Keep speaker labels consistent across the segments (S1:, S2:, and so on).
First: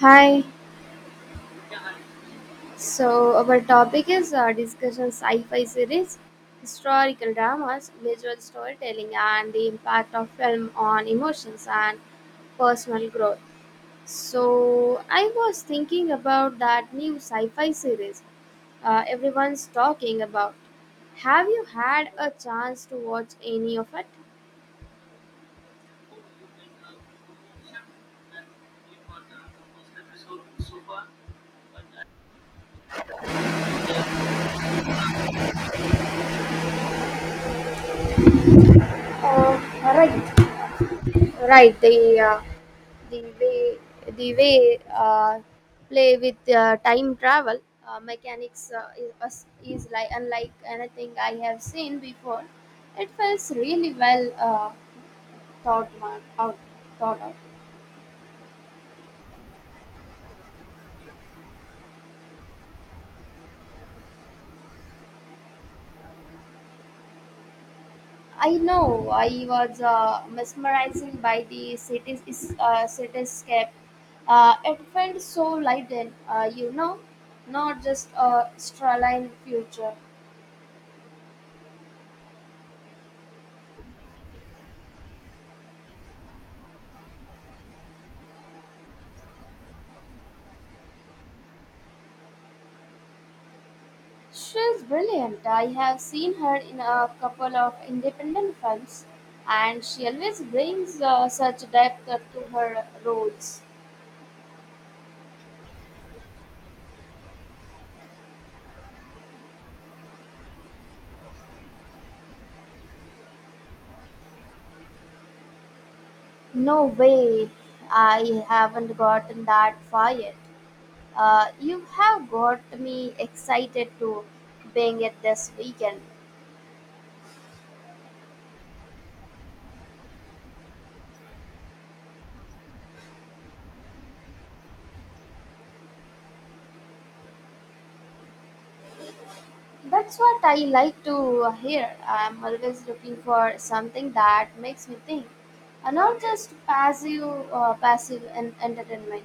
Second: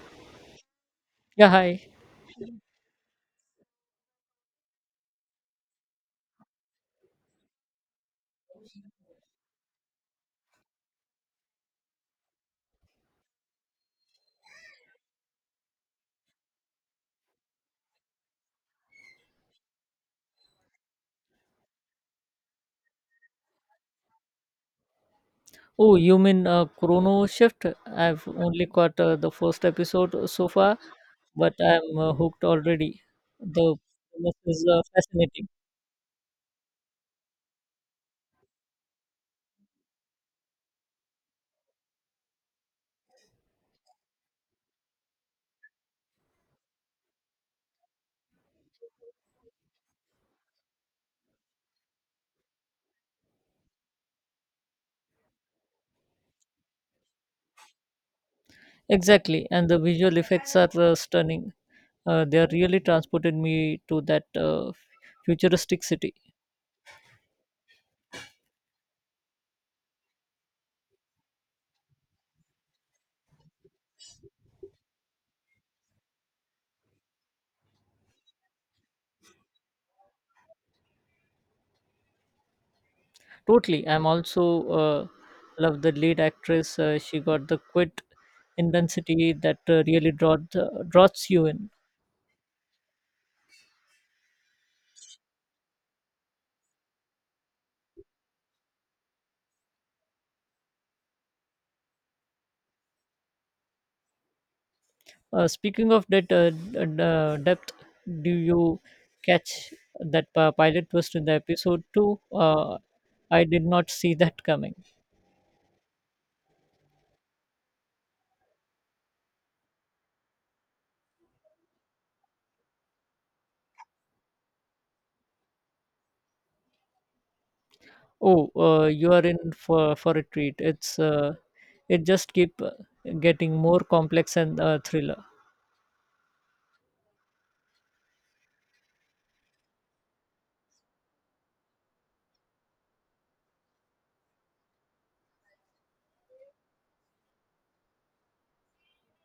S1: Hi.
S2: Yeah, hi.
S1: So our topic is discussion sci-fi series, historical dramas, visual storytelling, and the impact of film on emotions and personal growth. So I was thinking about that new sci-fi series everyone's talking about. Have you had a chance to watch any of it?
S2: Oh, you mean Chrono Shift? I've only caught the first episode so far, but I'm hooked already. The premise is fascinating.
S1: Right, right. Uh, the way the way play with time travel mechanics is like unlike anything I have seen before. It feels really well thought one- out thought out.
S2: Exactly, and the visual effects are stunning. They are really transported me to that futuristic city.
S1: I know I was mesmerizing by the cities is cityscape. It felt so light and not just a straight line future.
S2: Totally. I'm also love the lead actress. She got the quit intensity that really draws you in.
S1: She's brilliant. I have seen her in a couple of independent films, and she always brings such depth to her roles.
S2: Speaking of that depth, do you catch that pilot twist in the episode two? I did not see that coming.
S1: No way, I haven't gotten that far yet. You have got me excited to being it this weekend.
S2: Oh, you are in for a treat. It just keep getting more complex and thriller.
S1: That's what I like to hear. I'm always looking for something that makes me think, and not just entertainment.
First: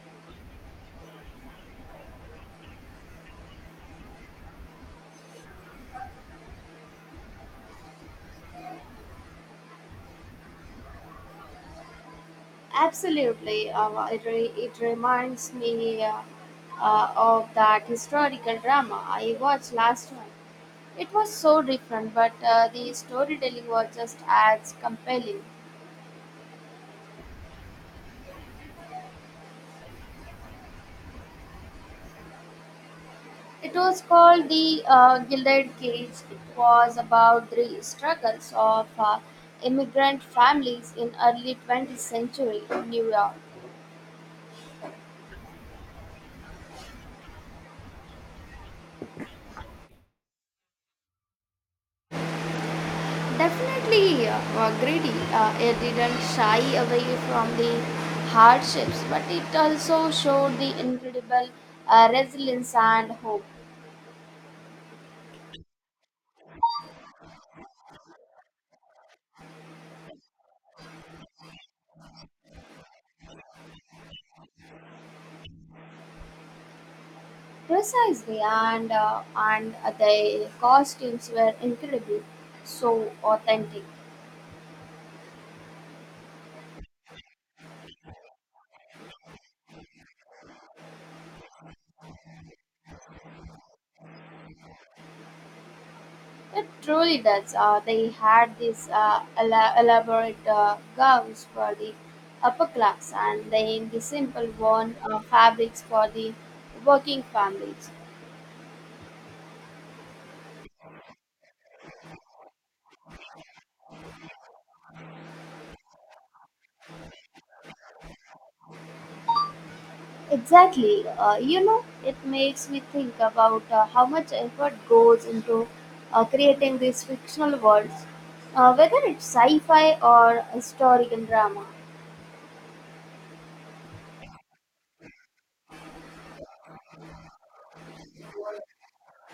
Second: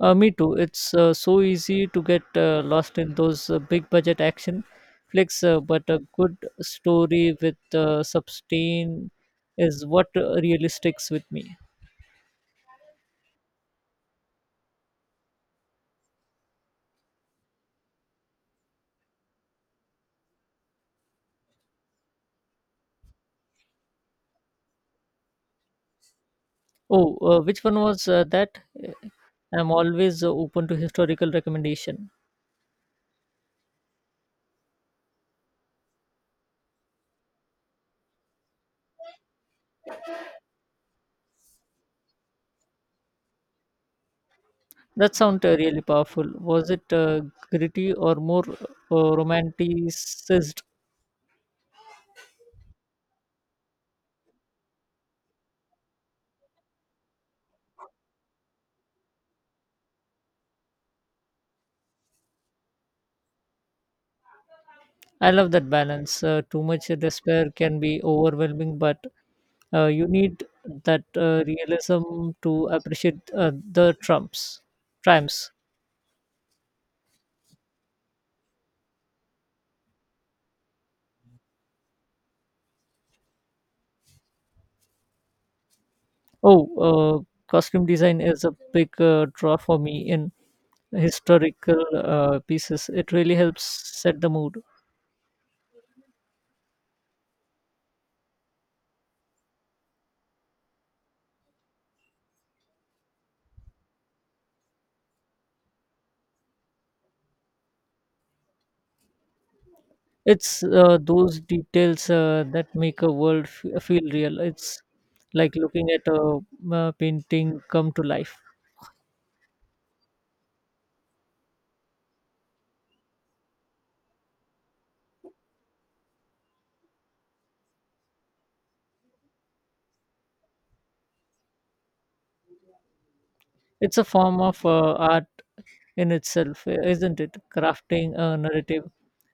S2: Me too. It's so easy to get lost in those big budget action flicks, but a good story with sustain is what really sticks with me.
S1: Absolutely, it reminds me of that historical drama I watched last month. It was so different, but the storytelling was just as compelling.
S2: Oh, which one was that? Uh, I'm always open to historical recommendation.
S1: It was called The Gilded Cage. It was about the struggles of immigrant families in early 20th century New York.
S2: That sounds really powerful. Was it gritty or more romanticized?
S1: Definitely, greedy. It didn't shy away from the hardships, but it also showed the incredible resilience and hope.
S2: I love that balance. Too much despair can be overwhelming, but you need that realism to appreciate the trumps triumphs.
S1: Precisely, and the costumes were incredible, so authentic.
S2: Oh, costume design is a big draw for me in historical pieces. It really helps set the mood.
S1: It truly does. They had these elaborate gowns for the upper class, and then the simple worn fabrics for the working families.
S2: It's those details that make a world feel real. It's like looking at a painting come to life.
S1: Exactly. It makes me think about how much effort goes into creating these fictional worlds, whether it's sci fi or historical drama.
S2: It's a form of art in itself, isn't it? Crafting a narrative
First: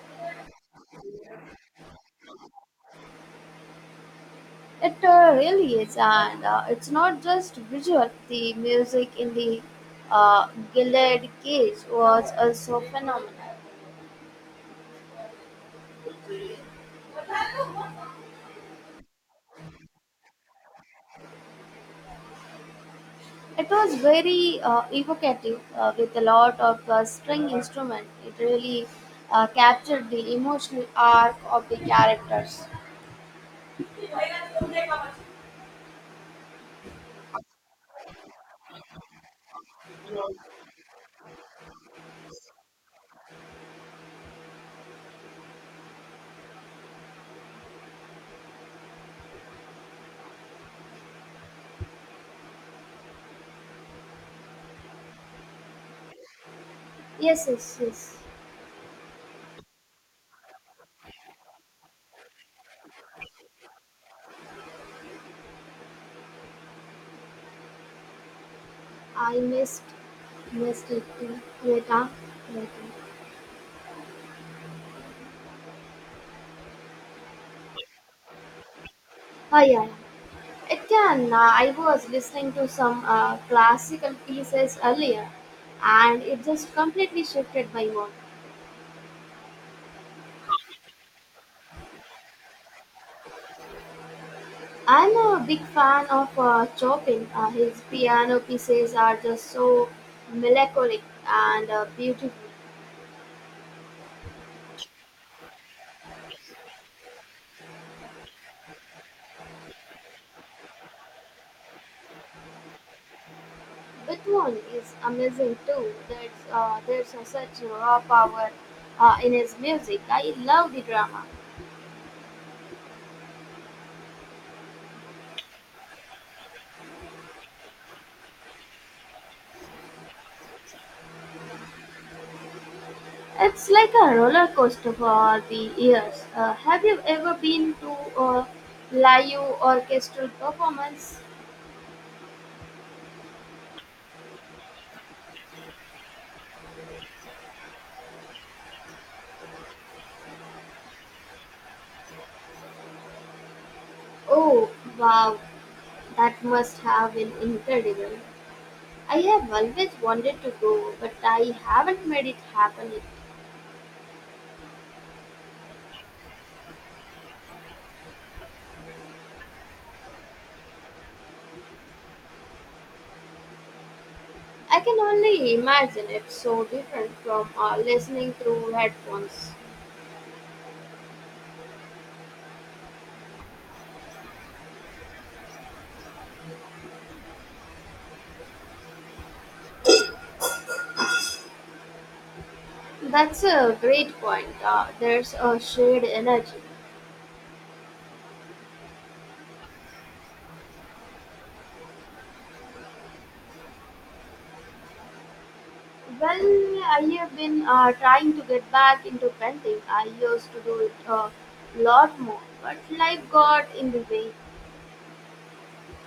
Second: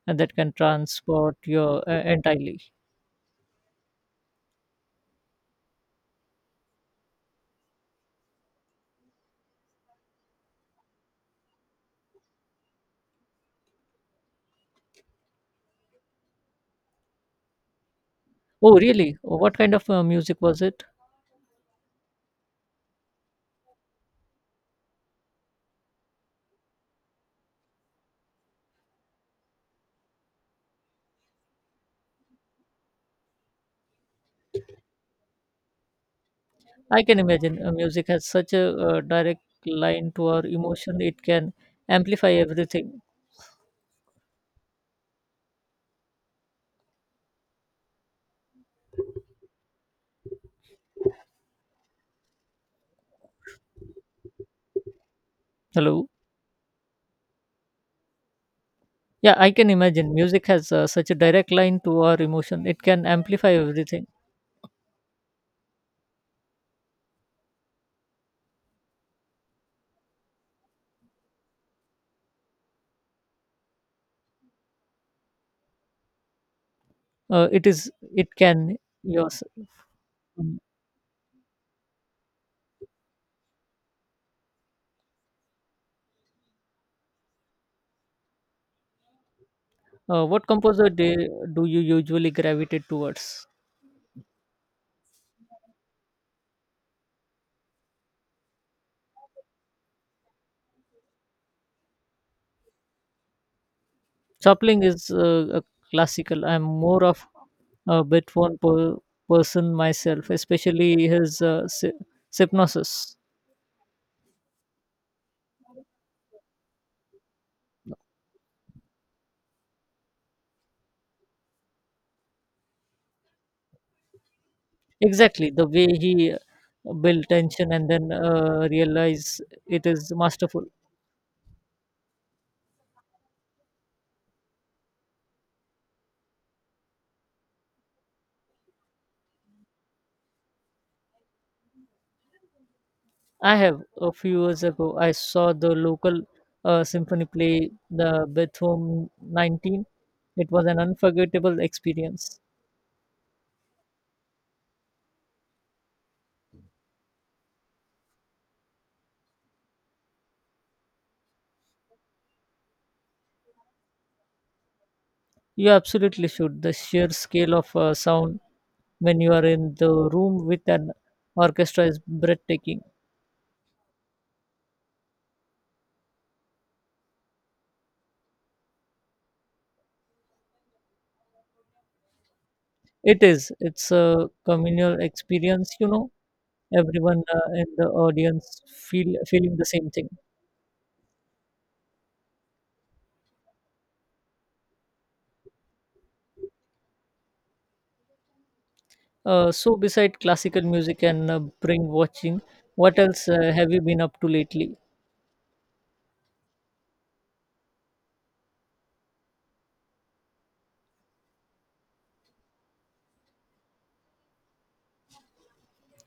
S2: and that can transport you entirely.
S1: It really is, and it's not just visual. The music in the uh, Gilded Cage was also phenomenal.
S2: Oh, really? What kind of music was it?
S1: It was very evocative with a lot of string instrument. It really captured the emotional arc of the characters.
S2: I can imagine music has such a direct line to our emotion, it can amplify everything. Hello?
S1: Yes, yes, yes.
S2: Yeah, I can imagine. Music has such a direct line to our emotion. It can amplify everything.
S1: I missed, missed it. Meta, meta.
S2: It is. It can. Yours.
S1: Ah, yeah, yeah.
S2: Mm.
S1: It can. I was listening to some classical pieces earlier, and it just completely shifted my mood.
S2: What composer do you usually gravitate towards?
S1: I'm a big fan of Chopin. His piano pieces are just so melancholic and beautiful.
S2: Chopling is a classical. I'm more of a Beethoven person myself, especially his Sypnosis.
S1: Buthon is amazing too, there's a such raw power in his music. I love the drama.
S2: Exactly the way he built tension and then realize it is masterful.
S1: It's like a roller coaster for the ears. Have you ever been to a live orchestral performance?
S2: I have. A few years ago, I saw the local symphony play the Beethoven 19. It was an unforgettable experience.
S1: Oh wow, that must have been incredible. I have always wanted to go, but I haven't made it happen yet.
S2: You absolutely should. The sheer scale of sound when you are in the room with an orchestra is breathtaking.
S1: I can only imagine it's so different from listening through headphones.
S2: It is. It's a communal experience, you know. Everyone in the audience feeling the same thing.
S1: That's a great point. There's a shared energy.
S2: So, beside classical music and brain watching, what else have you been up to lately?
S1: Well, I have been trying to get back into painting. I used to do it a lot more, but life got in the way.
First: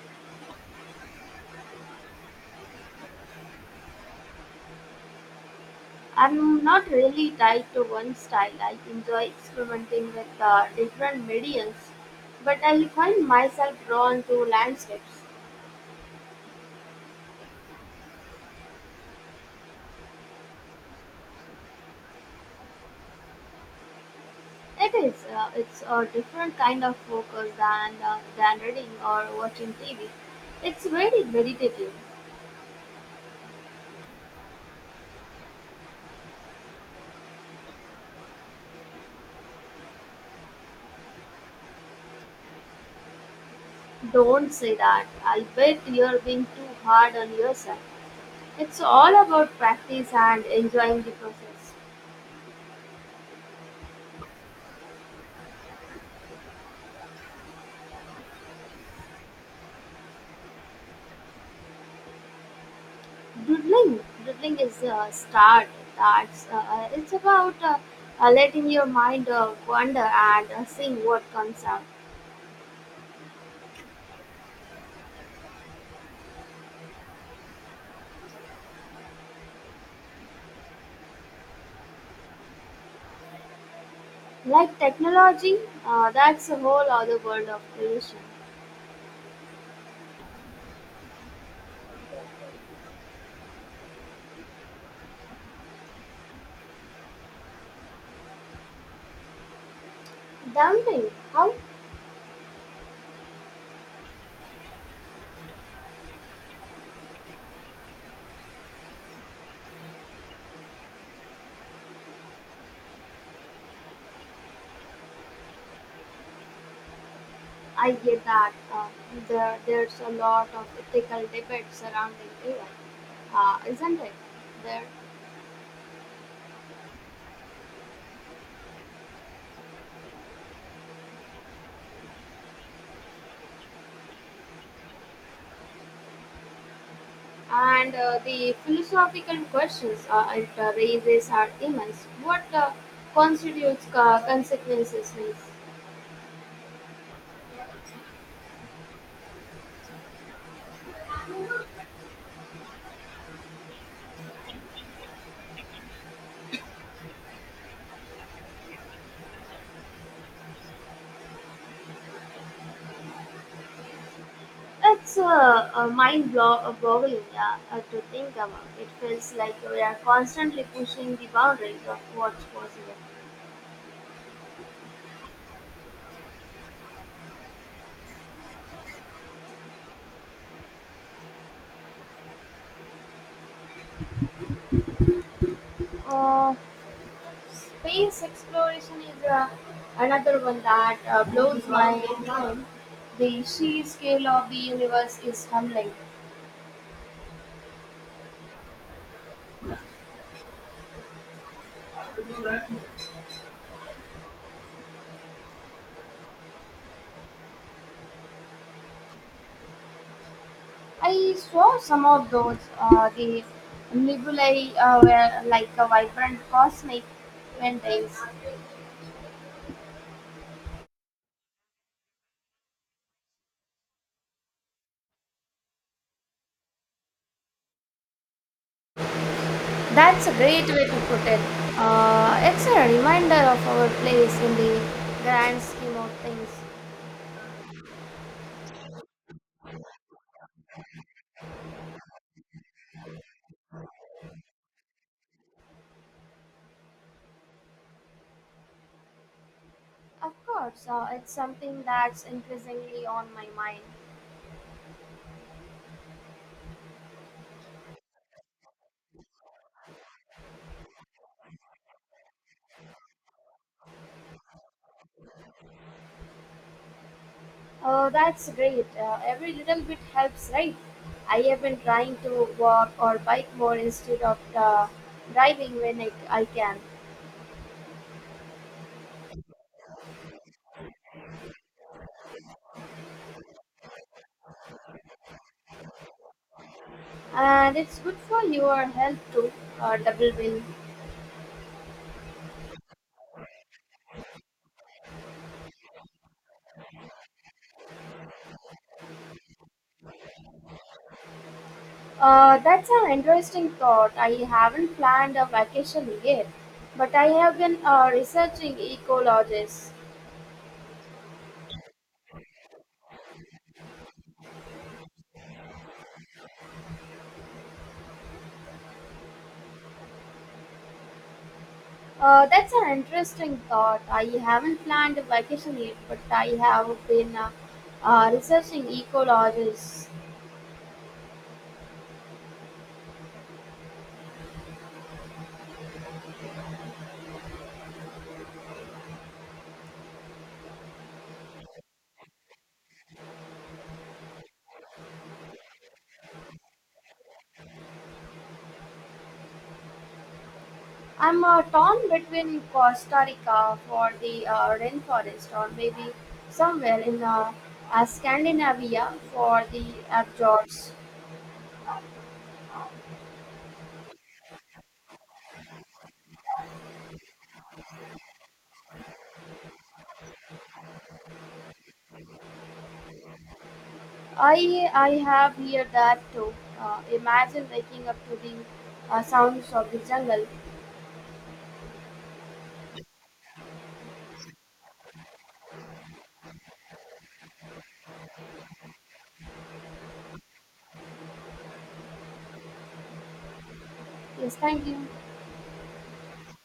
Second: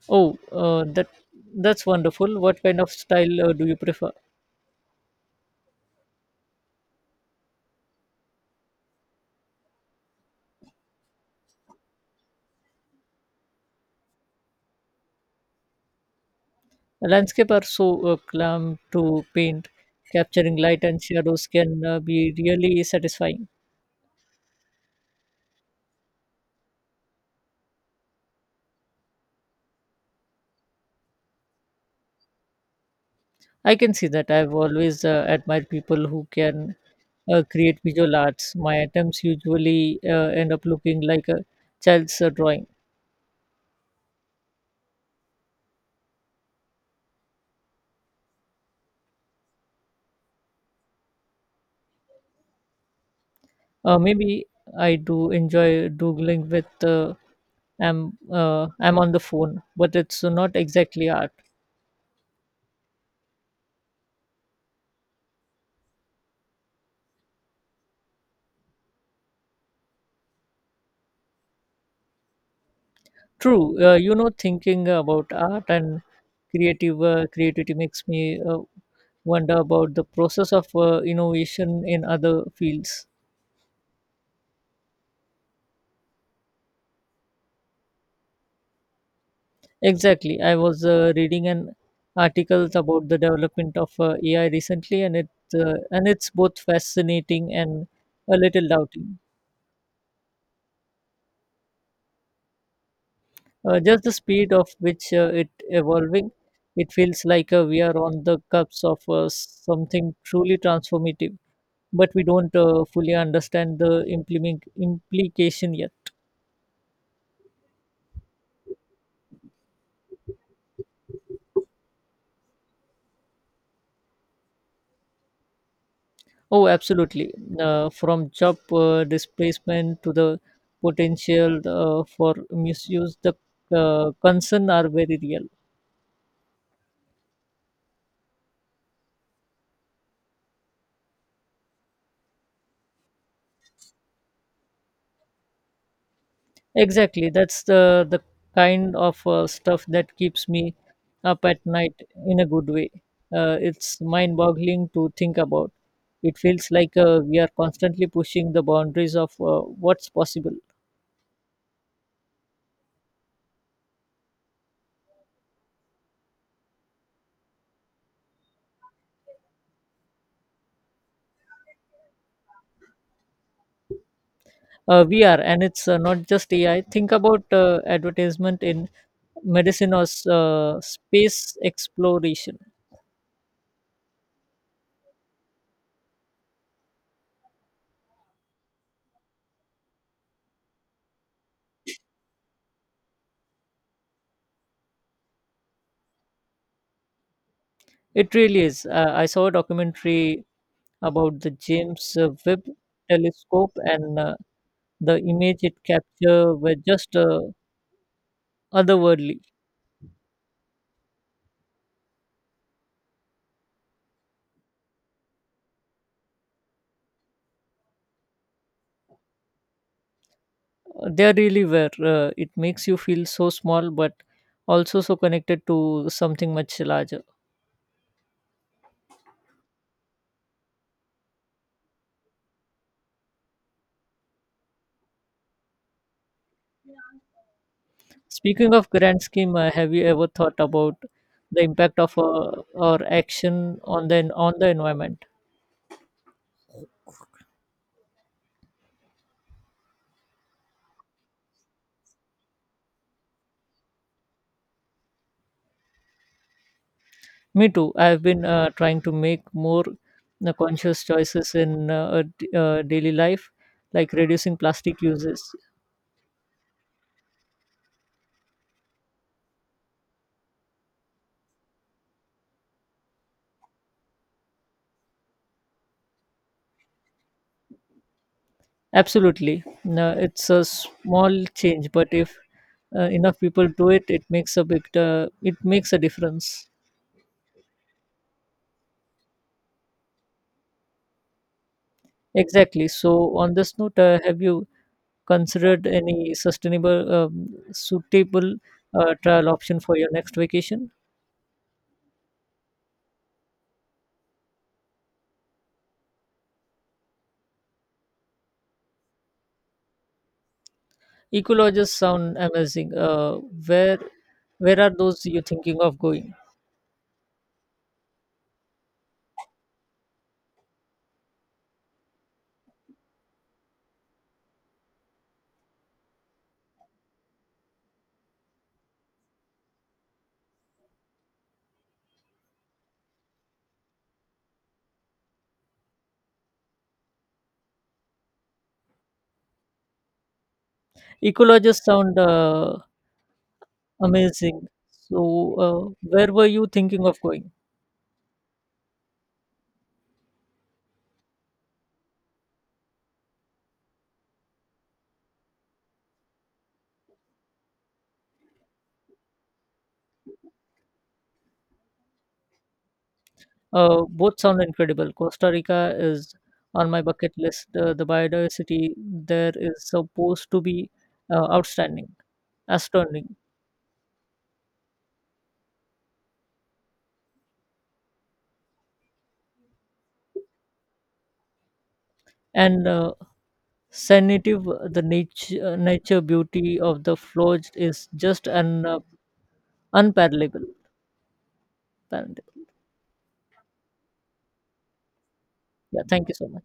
S2: Oh, that's wonderful. What kind of style do you prefer?
S1: I'm not really tied to one style. I enjoy experimenting with different mediums, but I find myself drawn to landscapes.
S2: Landscape are so clam to paint. Capturing light and shadows can be really satisfying.
S1: It is. It's a different kind of focus than reading or watching TV. It's very meditative.
S2: I can see that. I've always admired people who can create visual arts. My attempts usually end up looking like a child's drawing.
S1: Don't say that. I'll bet you're being too hard on yourself. It's all about practice and enjoying the process.
S2: Maybe I do enjoy doodling with. I'm on the phone, but it's not exactly art.
S1: Doodling, doodling is a start. That's it's about letting your mind wander and seeing what comes out.
S2: True. You know, thinking about art and creative creativity makes me wonder about the process of innovation in other fields.
S1: Like technology, that's a whole other world of creation.
S2: Exactly. I was reading an article about the development of AI recently, and it's both fascinating and a little doubting.
S1: Dumping, how?
S2: Just the speed of which it evolving, it feels like we are on the cusp of something truly transformative. But we don't fully understand the implement implication yet.
S1: I get that. There's a lot of ethical debate surrounding AI, isn't it? There.
S2: Oh, absolutely. From job displacement to the potential for misuse, the concern are very real.
S1: And the philosophical questions it raises are immense. What constitutes consequences means?
S2: Exactly. That's the kind of stuff that keeps me up at night in a good way. It's mind-boggling to think about. It feels like we are constantly pushing the boundaries of what's possible.
S1: It's boggling, yeah, to think about. It feels like we are constantly pushing the boundaries of what's possible.
S2: VR, and it's not just AI. Think about advertisement in medicine or space exploration.
S1: Uh, Space exploration is another one that blows my mind. The sheer scale of the universe is humbling.
S2: It really is. I saw a documentary about the James Webb telescope, and the image it captured were just otherworldly.
S1: I saw some of those. The nebulae were like a vibrant cosmic mountains.
S2: They really were. It makes you feel so small, but also so connected to something much larger.
S1: That's a great way to put it. It's a reminder of our place in the grand scheme of things.
S2: Speaking of grand scheme, have you ever thought about the impact of our action on the environment?
S1: Of course, it's something that's increasingly on my mind.
S2: Me too. I have been trying to make more conscious choices in daily life, like reducing plastic uses.
S1: Oh, that's great. Every little bit helps, right? I have been trying to walk or bike more instead of driving when I can.
S2: Absolutely, no, it's a small change, but if enough people do it, it makes a big it makes a difference.
S1: And it's good for your health too. Double win.
S2: Exactly. So on this note, have you considered any suitable trial option for your next vacation?
S1: That's an interesting thought. I haven't planned a vacation yet, but I have been researching ecologists.
S2: Ecologists sound amazing. Where where are those you thinking of going?
S1: That's an interesting thought. I haven't planned a vacation yet, but I have been researching ecologists.
S2: Ecologists sound amazing. So where were you thinking of going?
S1: I'm torn between Costa Rica for the rainforest, or maybe somewhere in Scandinavia for the fjords.
S2: Both sound incredible. Costa Rica is on my bucket list. The biodiversity there is supposed to be uh, outstanding, astounding,
S1: I have heard that too. Imagine waking up to the sounds of the jungle.
S2: and Sensitive, the nature beauty of the floors is just an unparallelable. Parallelable.
S1: Yes, thank you.
S2: Yeah, thank you so much.